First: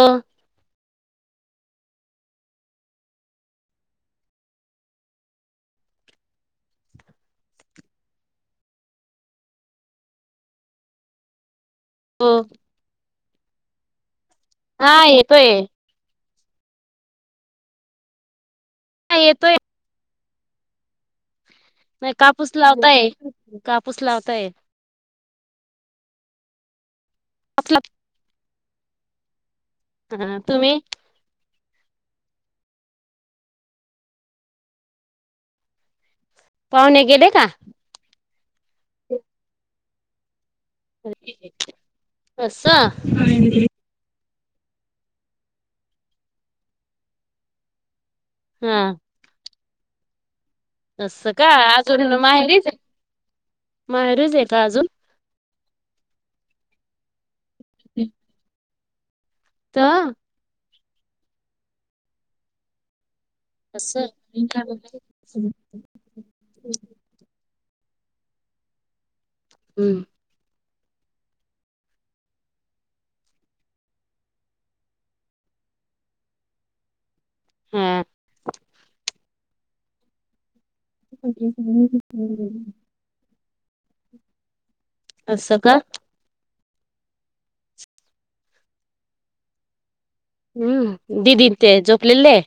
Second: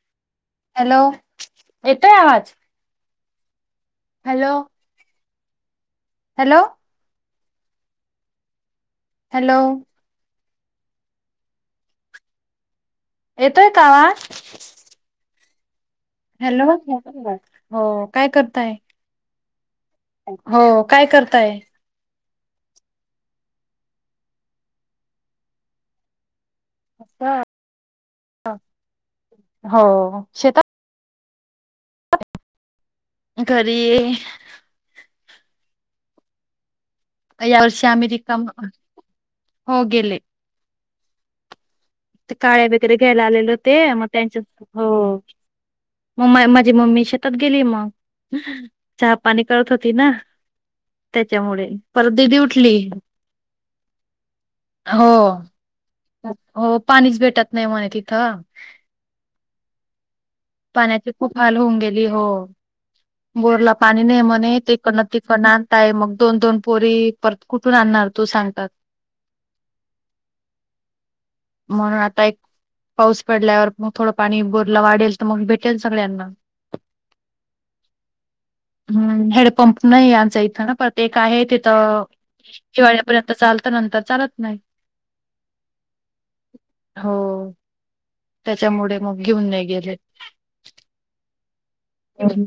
हो हॅलो येतोय आवाज हॅलो हॅलो हॅलो हम येतोय का वा येतोय हॅलो हो काय करताय तेेतोय. हो काय करताय कापूस लावताय कापूस लावताय अचछा मसलब हो शेतात तुम्ही करए पाहुणे गेले का यावर् श अमेरिक हो गेले काही आवाज ऐकू येत नाही काळे वगैरे घ्यायला आलेले होते मग त्यांच्य हो मग माझी मम्मी शेतात गेली मग हा चहा पाणी कत होती ना असं का त्याच्यामुळे परद दि उठली. माहेरूच येत अजून हो हो पाणीच भेटत नाही म्हणे तिथं तर- पाण्याची खूप हाल होऊन गेली हो बोरला पाणी असं नाही म्हणे त इकडंन तिकडंन आणताय. मग दोन दोन पोरी परत- कुठून आणणार तू? सांगतात. हम्म. म्हणून आता एक- पाऊस पडल्यावर मग थोडं पाणी बोरला वाढेल, तर मग भेटेल सगळ्यांना - हा हम्म हेडपंप नाही आमच्या इथं ना - पण ते एक आहे तिथ हिवाळ्यापर्यंत चालत नंतर चालत नाही. असं का? हो. त्याच्यामुळे मग घेऊन नाही गेले. हम्म. दिदी न ते झोपलेले आहे.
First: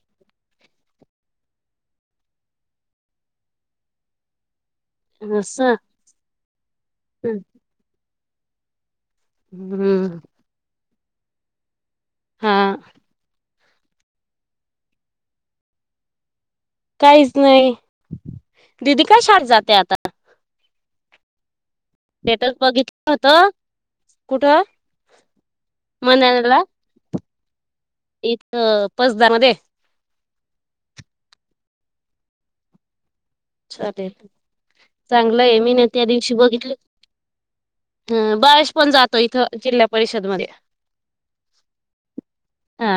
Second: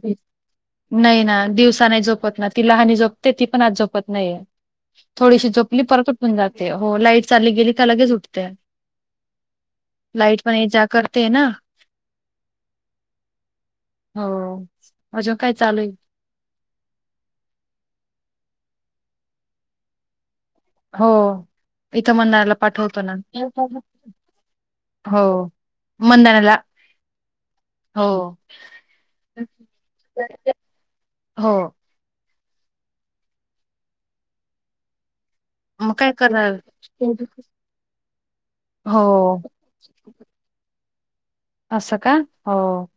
नाही ना दिवसा नाही झोपत ना. ती लहानी झोपते ती पण आज झोपत नाहीय. थोडीशी असं झोपली परत उठून जाते. हो, लाईट चालली गेली का लगेच उठते - हम्म लाइट पण ये जा करतेये ना? हा. हो. अजून काय चालू आहे? काहीच नाही. दीदी कशाट जाते आता? हो. इथं स्टेटस म्हणला पाठवतो बघितलं ना? होत हो. मंदानाला म्हणायला? हो. [unintelligible] हो. चालेल. चांगलंय मी न मग त्या काय दिवशी करणार बघितले. ह. बाळेश पण हो जातो इथं जिल्हा परिषद मध्ये! अस का? हो. हा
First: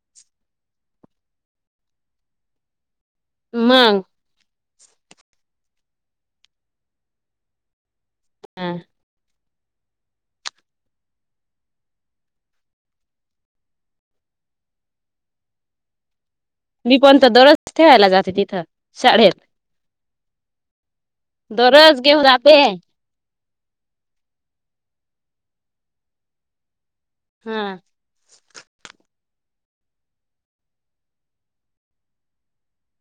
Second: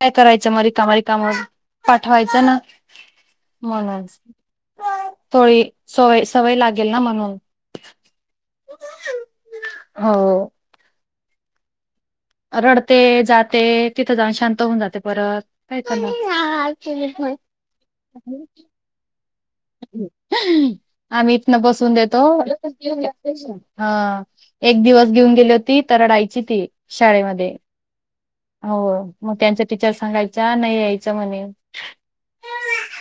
काय करायचं मग रिकाम - रिकाम पाठवायचं ना? मग म्हणूनच. तळी - सवय- सवय लागेल ना म्हणून. अं. हो. रडते जाते. तिथं जाऊन शांत होऊन जाते परत. काय करणार? मी पण त बळच ठेवायला जाते तिथं शाळेत - आम्ही इथन बसवून दररोज घेऊन देतो- जाते तेच ना. शाळेमध्ये. हा हो मग त्यांच - टीचर सांगायच्या नाही यायच म्हणे.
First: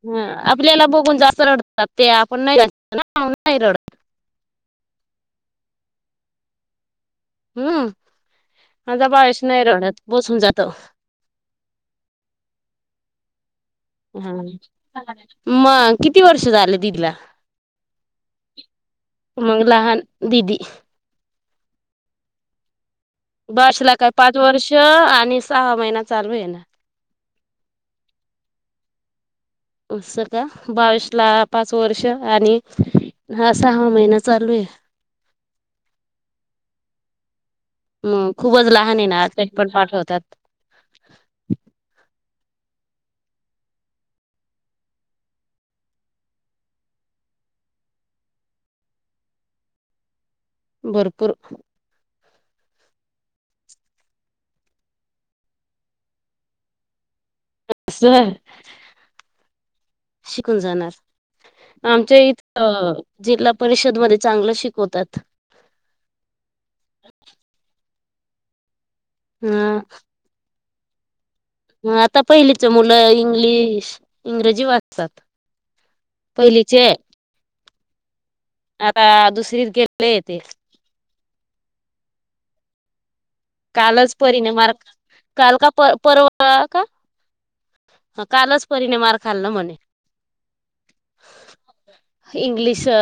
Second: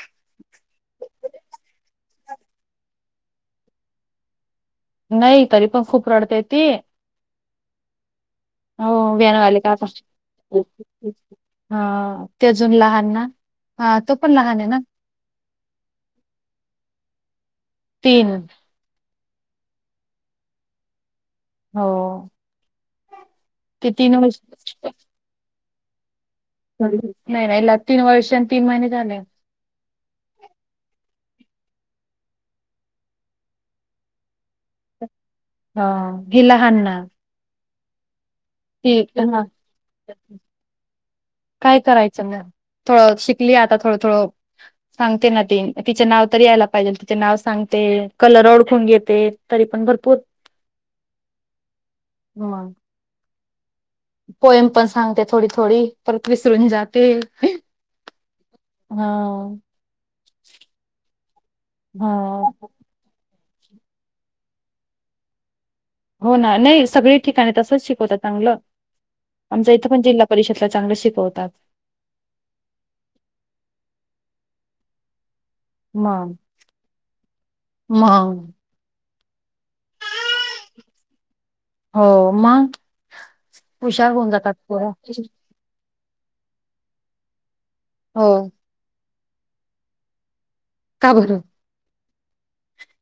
ह आपल्याला बघून जास्त रडतात ते आपण नाही नाही रडत! नाही, तरी पण खूप रडते ती. हम्म. हो माझा बाळशी व्यानवाले नाही रडत बसून जातो. ह. ते अजून लहान ना? तो पण हा. लहान आहे ना मग किती वर्ष झालं दिदीला? तीन. मग लहान दीदी - हो. ते [unintelligible] काय तीन पाच वर्ष आणि सहा महिना चालू आहे ना - नाही -नाही तीन वर्ष आणि तीन महिने झाले. अस -का? बावीस ला पाच वर्ष आणि - हा सहावा महिना चालू आहे. हा. हि लहानए ना - हम खूपच लहान आहे ना. तरी पण पाठवतात. काय करायचं ना - थोडं शिकली आता थोडं -थोडं सांगते ना ती. तिचे नाव तरी यायला पाहिजे तिचे नाव सांग - ते कलर ओळखून घेते तरी पण भरपूर - भरपूर म पोएम पण सांगते थोडी -थोडी परत विसरून जाते. असं अ हा शिकून जाणार आमच्या इथ हा अ जिल्हा परिषदमध्ये चांगलं शिकवतात हो ना नाही सगळी ठिकाणी तसच शिकवत चांगलं आमच इथं पण जिल्हा परिषदला चांगले शिकवतात ह आता पहिलीच मुलं इंग्लिश इंग्रजी वाचतात पहिलीचे म आता दुसरीत गेले य ते हो मग हुशार कालच होऊन परी जातात नाही मार पोरं काल का प परवा का हो कालच परीने मार खाल्ला म्हणे का बर इंग्लिश अ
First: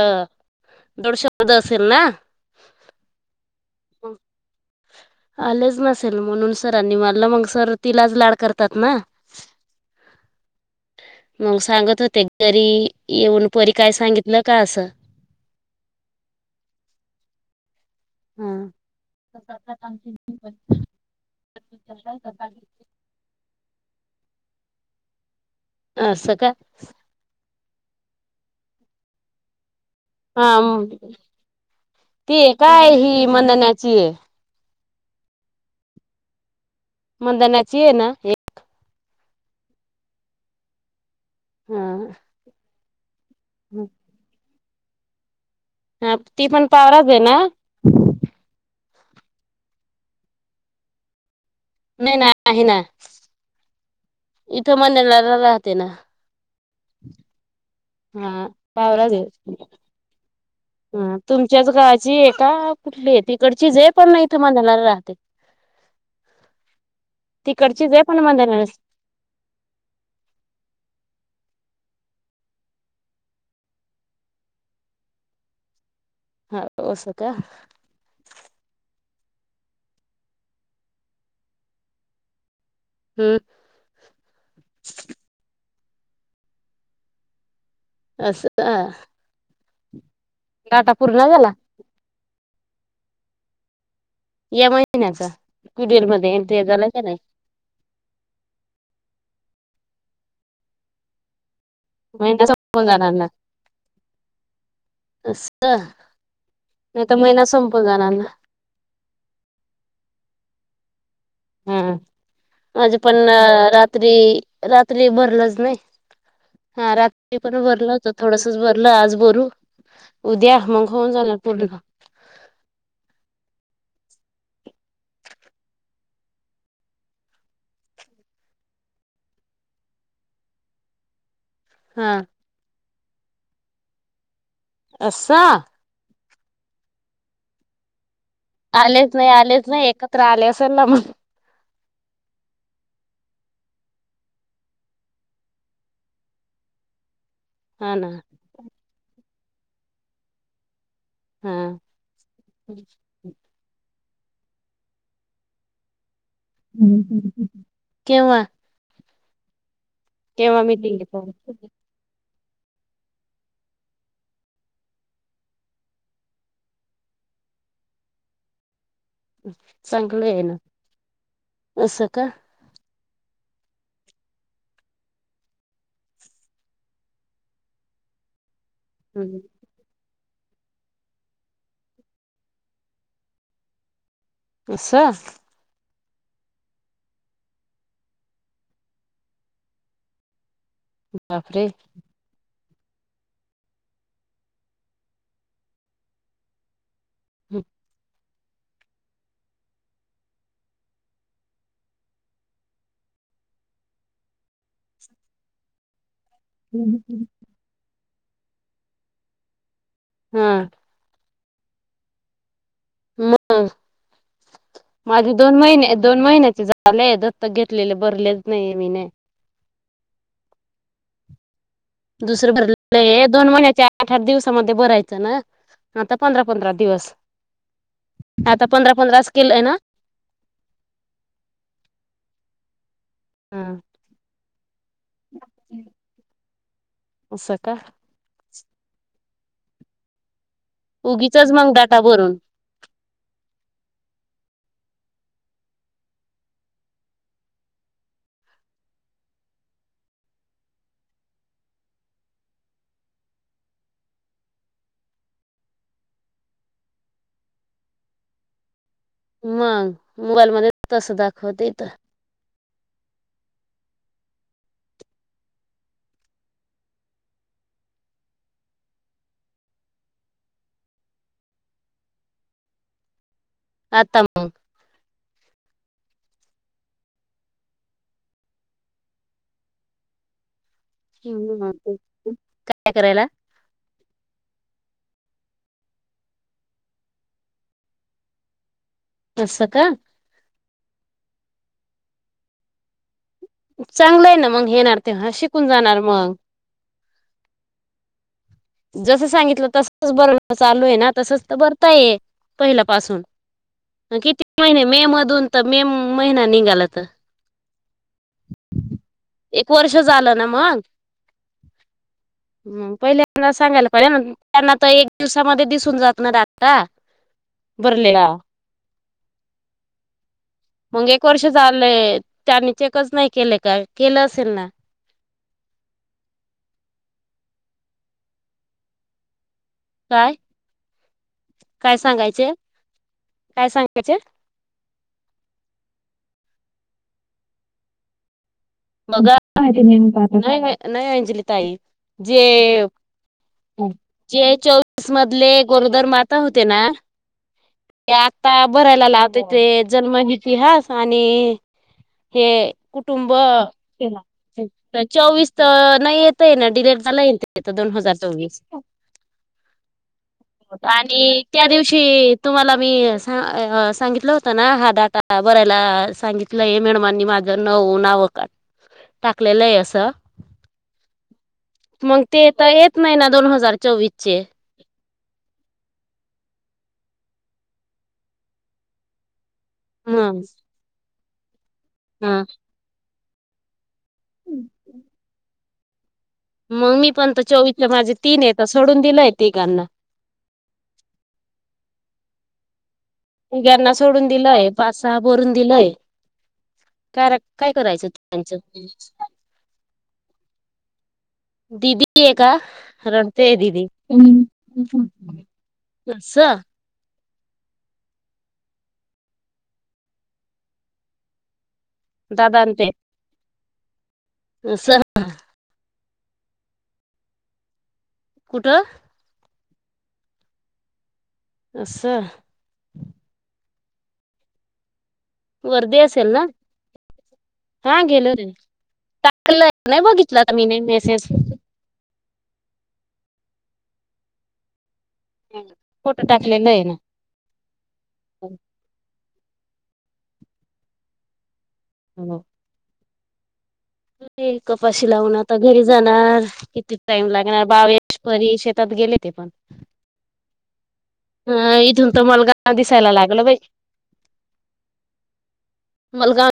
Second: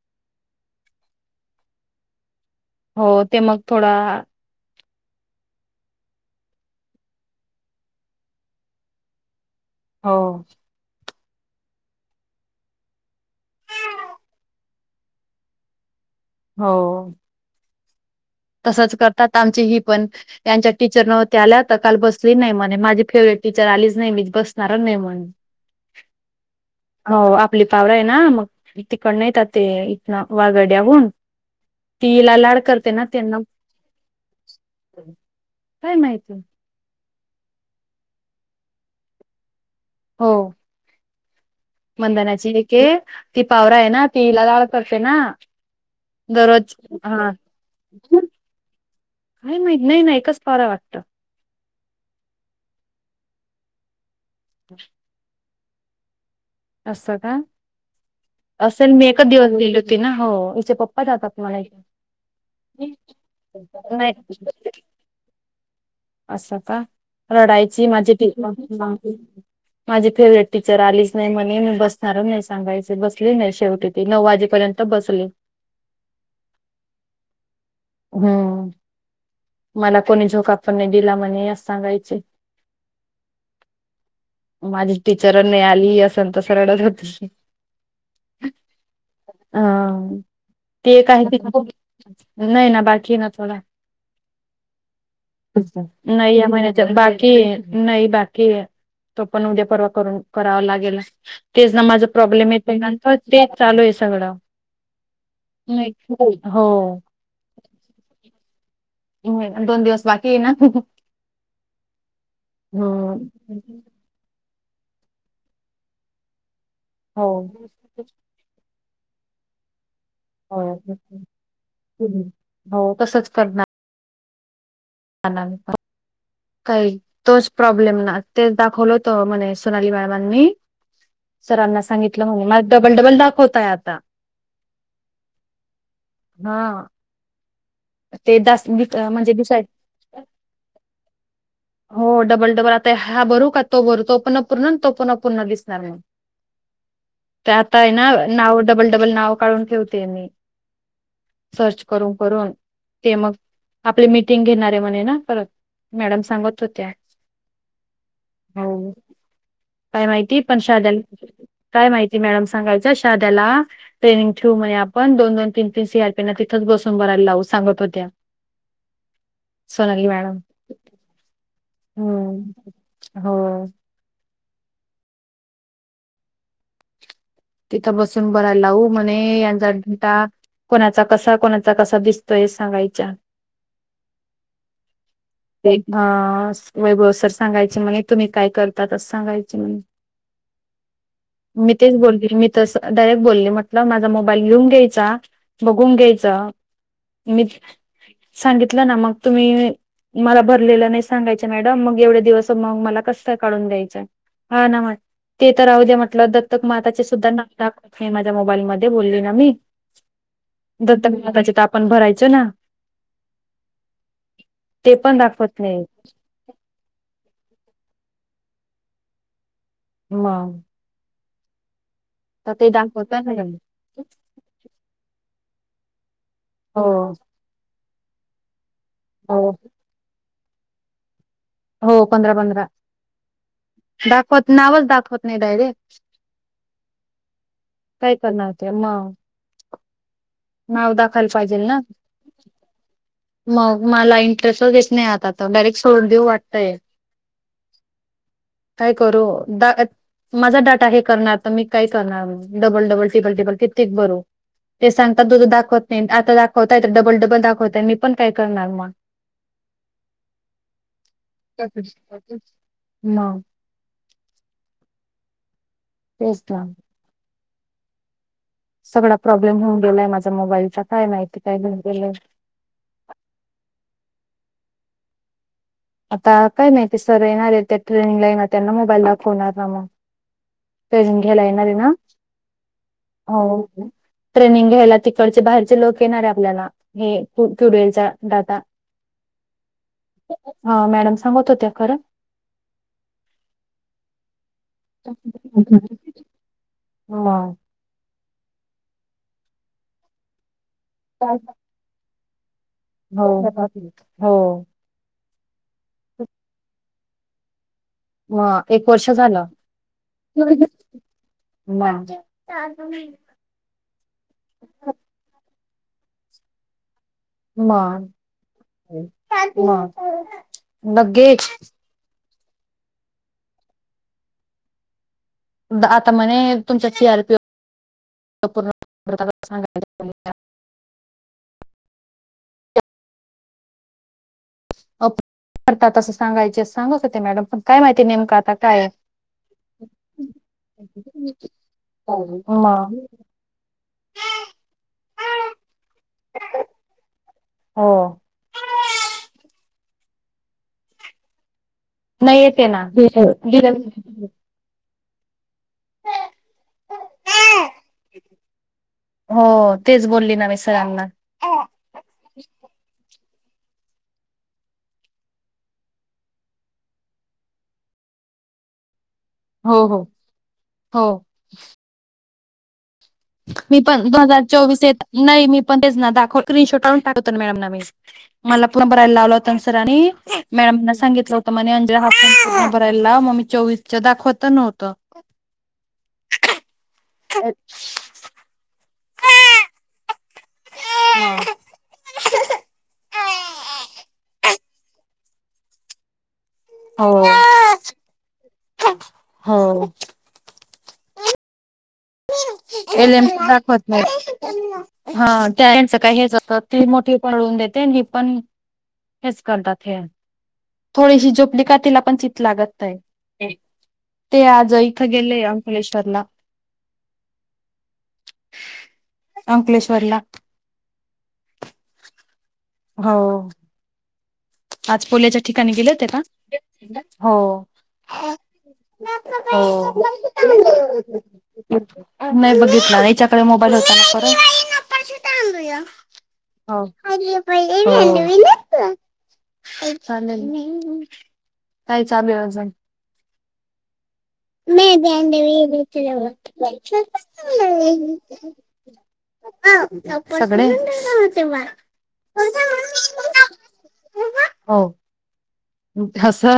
जोड शब्द असेल ना हो ते मग थोडा आलेच नसेल म्हणून सरांनी मारलं मग सर तिलाच लाड करतात ना हो मग सांगत होते घरी येऊन परी काय सांगितलं का असं हो ह. तसच करतात आमची ही पण त्यांच्या टीचर नव्हती आल्या तर काल बसली नाही म्हणे माझी फेव्हरेट टीचर आलीच नाही मी बसणार नाही म्ह अस स का आपली पावरा आहे ना मग तिकड नाहीतात ते हा. वागड्याहून तीला लाड करते ना त्यांना मंदाण्याची आहे काय माहित मदांण्याची ये ना एक हो मंदाण्याची एक ती पावरा आहे ना तिला लाड करते ना हा ती पण दररोज पावराच आहे हा ना का नाही नाही नाही एकच फार वाटत नाही नाही आहे ना इथं मनणार राहते ना असं का हा असेल मी एकच दिवस दिली होती ना हो हिचे पप्पा ह जातात मला तुमच्याच गावाची आहे का कुठली आहे तिकडची जे पण नाही इथं मंधणार राहते असं का रडायची तिकडचीच आहे माझी पण पी मंदनाला माझी फेवरेट टीचर आलीच नाही म्हणे मी बस असणार नाही सांगायच बसले नाही शेवटी ते नऊ वाजेपर्यंत बसले हा स का हम्म मला कोणी झोका पण नाही दिला म्हणे या सांगायचे हम्म माझी टीचरनी आली असंत सरडत होती असं का अ ते काही नाही ना बाकी ना थोडा यामुळे नाही या महिन्याच्या का नाही बाकी नाही बाकी तो पण उद्या पररवात कराव लागेल तेच ना माझ महिना प्रॉब्लेम येत संपून नर चालू आहे सगळं अस नाही हो तर महिना संपून जाणारना हम् दोन दिवस बाकी ये ना हम्म माझे पण हं. रात्री रात्री भरलाच नाही हा हो. रात्री पण भरला होत थोडसच भर म्हटल आज भरू उद्या मंग हो. होऊन झानार पूर्ण हो, आला नाही का काही तोच प्रॉब्लेम ना तेच दाखवलं होत म्हणे सोनाली मॅडमांनी सरांना हा सांगितलं म्हणेून मला डबल, डबल दाखवताय आता अससाा? हा ते द आलेच नाही म्हणजे दिसाय आलेच नाही एकत्र आले असेल ना मग हो डबल डबल आता हा भरू का तो भरू तो पण अपूर्ण तो पण अपूर्ण दिसणार आहे ते आता आहे ना, नाव डबल, डबल नाव काढून ठेवतेय मी सर्च करून करून ते ह मग [unintelligible] आपली मीटिंग घेणारे म्हणे ना परत मॅडम सांगत होत्या केव्हा हो काय माहिती पण केव्हा शा मीटिंग डाल माहिती मॅडम? सांगायचं शारदाला ट्रेनिंग ठेऊ मने आपण दोन, दोन तीन, तीन सीयारपीना तीथच बसून भरयला लाऊ सांगत होत्या सोनाली चांगलं मॅडम आहे ना अस का? होय तिथं बसून बरायला लावू म्हणे हम्म यांचा डा कोणाचा कसा, कोणाचा कसा, दिसतोय हे सांगायच्या असं हा वैभव सर सांगायचे म्हणे तुम्ही काय करता अस सांगायची म्हणे बापरे! मी तेच बोलली मी त असं डायरेक्ट बोलले, म्हटलं माझा मोबाईल घेऊन घ्यायचा बघून घ्यायच मी सांगितलं ना मग तुम्ही मला भरलेलं नाही सांगायच मॅडम मग एवढे दिवस मग मला कसं काढून द्यायचं? हा ना म ते तर राहू द्या मट लं दत्तक माताचे सुद्धा नाव दाखवत नाही माझ्या मोबाईल मध्ये बोलली ना मी हा दत्तक नााताचे तर आपण भरायचो ना म ते पण माझे दोन दाखवत नाही महिने दोन महिन्याचे झालेय दत्तक घेतलेले बरले नाही मी नाही मग दुसरं तर ते दाखवत भरलय नाही दोन महिन्याच्या आठ, आठ दिवसामध्ये भरायचं ना आता पंधरा, पंधरा हो दिवस आता पंधरा पंधराच हो केलं आहे ना? हो पंधरा, पंधरा हा दाखवत, नावच दाखवत नाही डायरेक्ट उसा का काय करणार ते म नाव दाखायला उगीचच पाहिजेल मग ना डाटा भरून मग मला सरस नाही आता डायरेक्ट सोडून देऊ वाटतयं काय करू? द माझा डाटा हे करणार तर मी काय करणार डबल, डबल ट्रिबल, ट्रिबल कित्येक करू ते सांगतात तुजं दाखवत नाही आता दाखवताय तर डबल, डबल दाखवताय मी पण काय करणार मग? मग मोबाईल मधे तसच दाखवत इथ मग तेच ना सगळा प्रॉब्लेम होेऊन गेलाय माझ्या मोबाईलचा,,, काय माहिती काय घेऊन गेलंय? [unintelligible] अत मऽऽ आता, काय माहिती सर येणार आ,, हे त्या ट्रेनिंगला येणार, त्यांना मोबाईल दाखवणार ना मगऽ न घ्यायला येणार ना काय करायला हो ट्रेनिंग घ्यायला तिकडचे बाहेरचे लोक येणारे आपल्याला हे क्युडलचा टा अस का हा मॅडम सांगत होत्या खरं चांगलं आहे ना मग येणार तेव्हा शिकून जाणार मग मग जसं सांगितलं तसच बरवण चालू आहे ना तसच तर बरताय पहिल्या पाासून हो हो किती महिने मे मधून तर मे महिना निघाला तर मग एक वर्ष झालं एक वर्ष झालं ना मग मग हम पहिल्यांदा सांगायला प त्यांना तर एक दिवसामध्ये दिस त्यांना तर दिसून जातो ना डाटा भरलेला ह मग एक वर्ष झालंय त्यांनी चेकच नाही केले का केलं असेल ना आता म्हणे तुमचा सी आर पीओ पूर्ण काहि ऐकु येत नाही काय काय सांगायचे काय सांगायचे करतात असं सांगायचे अस सांगत ते मॅडम पण काय माहिती नेमका आता काय आहे. बघा माहिती नाही अंजली ताई जे मग जे चोवीस मधले गोरोदर माता होते ना ते हो आता बरायला लावते ते जन्म इतिहास आणि नाही हे येते ना कुटुंब चोवीस तर नाही येतय ना डिलेट झाला येत य दोन हजार चोवीस हो तेच बोलली ना मी सरांना आणि त्या दिवशी तुम्हाला मी ह सांगितलं होत ना हा डाटा बरायला सांगितलंय मॅडमांनी माझं नऊ नावं काढ टाकलेलं आहे हो हो असं हो मग ते तर येत नाही ना दोन हजार मी पण चोवीस दोन चे हजार चोवीस येत नाही मी पण तेच ना दाखवन शो टून टा मला पुण बघायला लावले होते ना ह मग मॅडम ना सागितले होते मंे ह हा बर मममी चोवीस दाखवत नव्हत मग मी पण तर चोवीसच्या माझे तीन आहे तर सोडून दिलंय तिघांना ह मुघ्यांना सोडून दिलंय पाच सहा भरून दिलंय हो काय काय करायचं त्यांचं दिदी आहे का एलम रडतेय दावत दिदी नाही हच काही हे अस त मोठी पळून देते पण हेच करतात हे थोडीशी झोपली तिला पण चित दादा आणि लागत ते नाही ते आज अस इथं गेले अंकलेश्वरला कुठं अंकलेश्वरला अस हो आज पोल्याच्या ठिकाणी गेले वर्दी ते का असेल ना हो हा गेलो रे काही टाकलं नाही आवाज बघितला मी नाही ऐकू मेसेज येत नाही नाही बघितलं ना याच्याकडे मोबाईल होता ना परत ग फोटो टाकलेलं आहे ना अर वि चालेल काही चालु आहे अजून म कपाशी लावून आता दे घरी जाणार मच किती टाइम लागणार बावेश परी शेतात गेले ते पण सगळे इथून तर मलगाव दिसायला लागलं बाई [unintelligible] हो, मलगाव घसा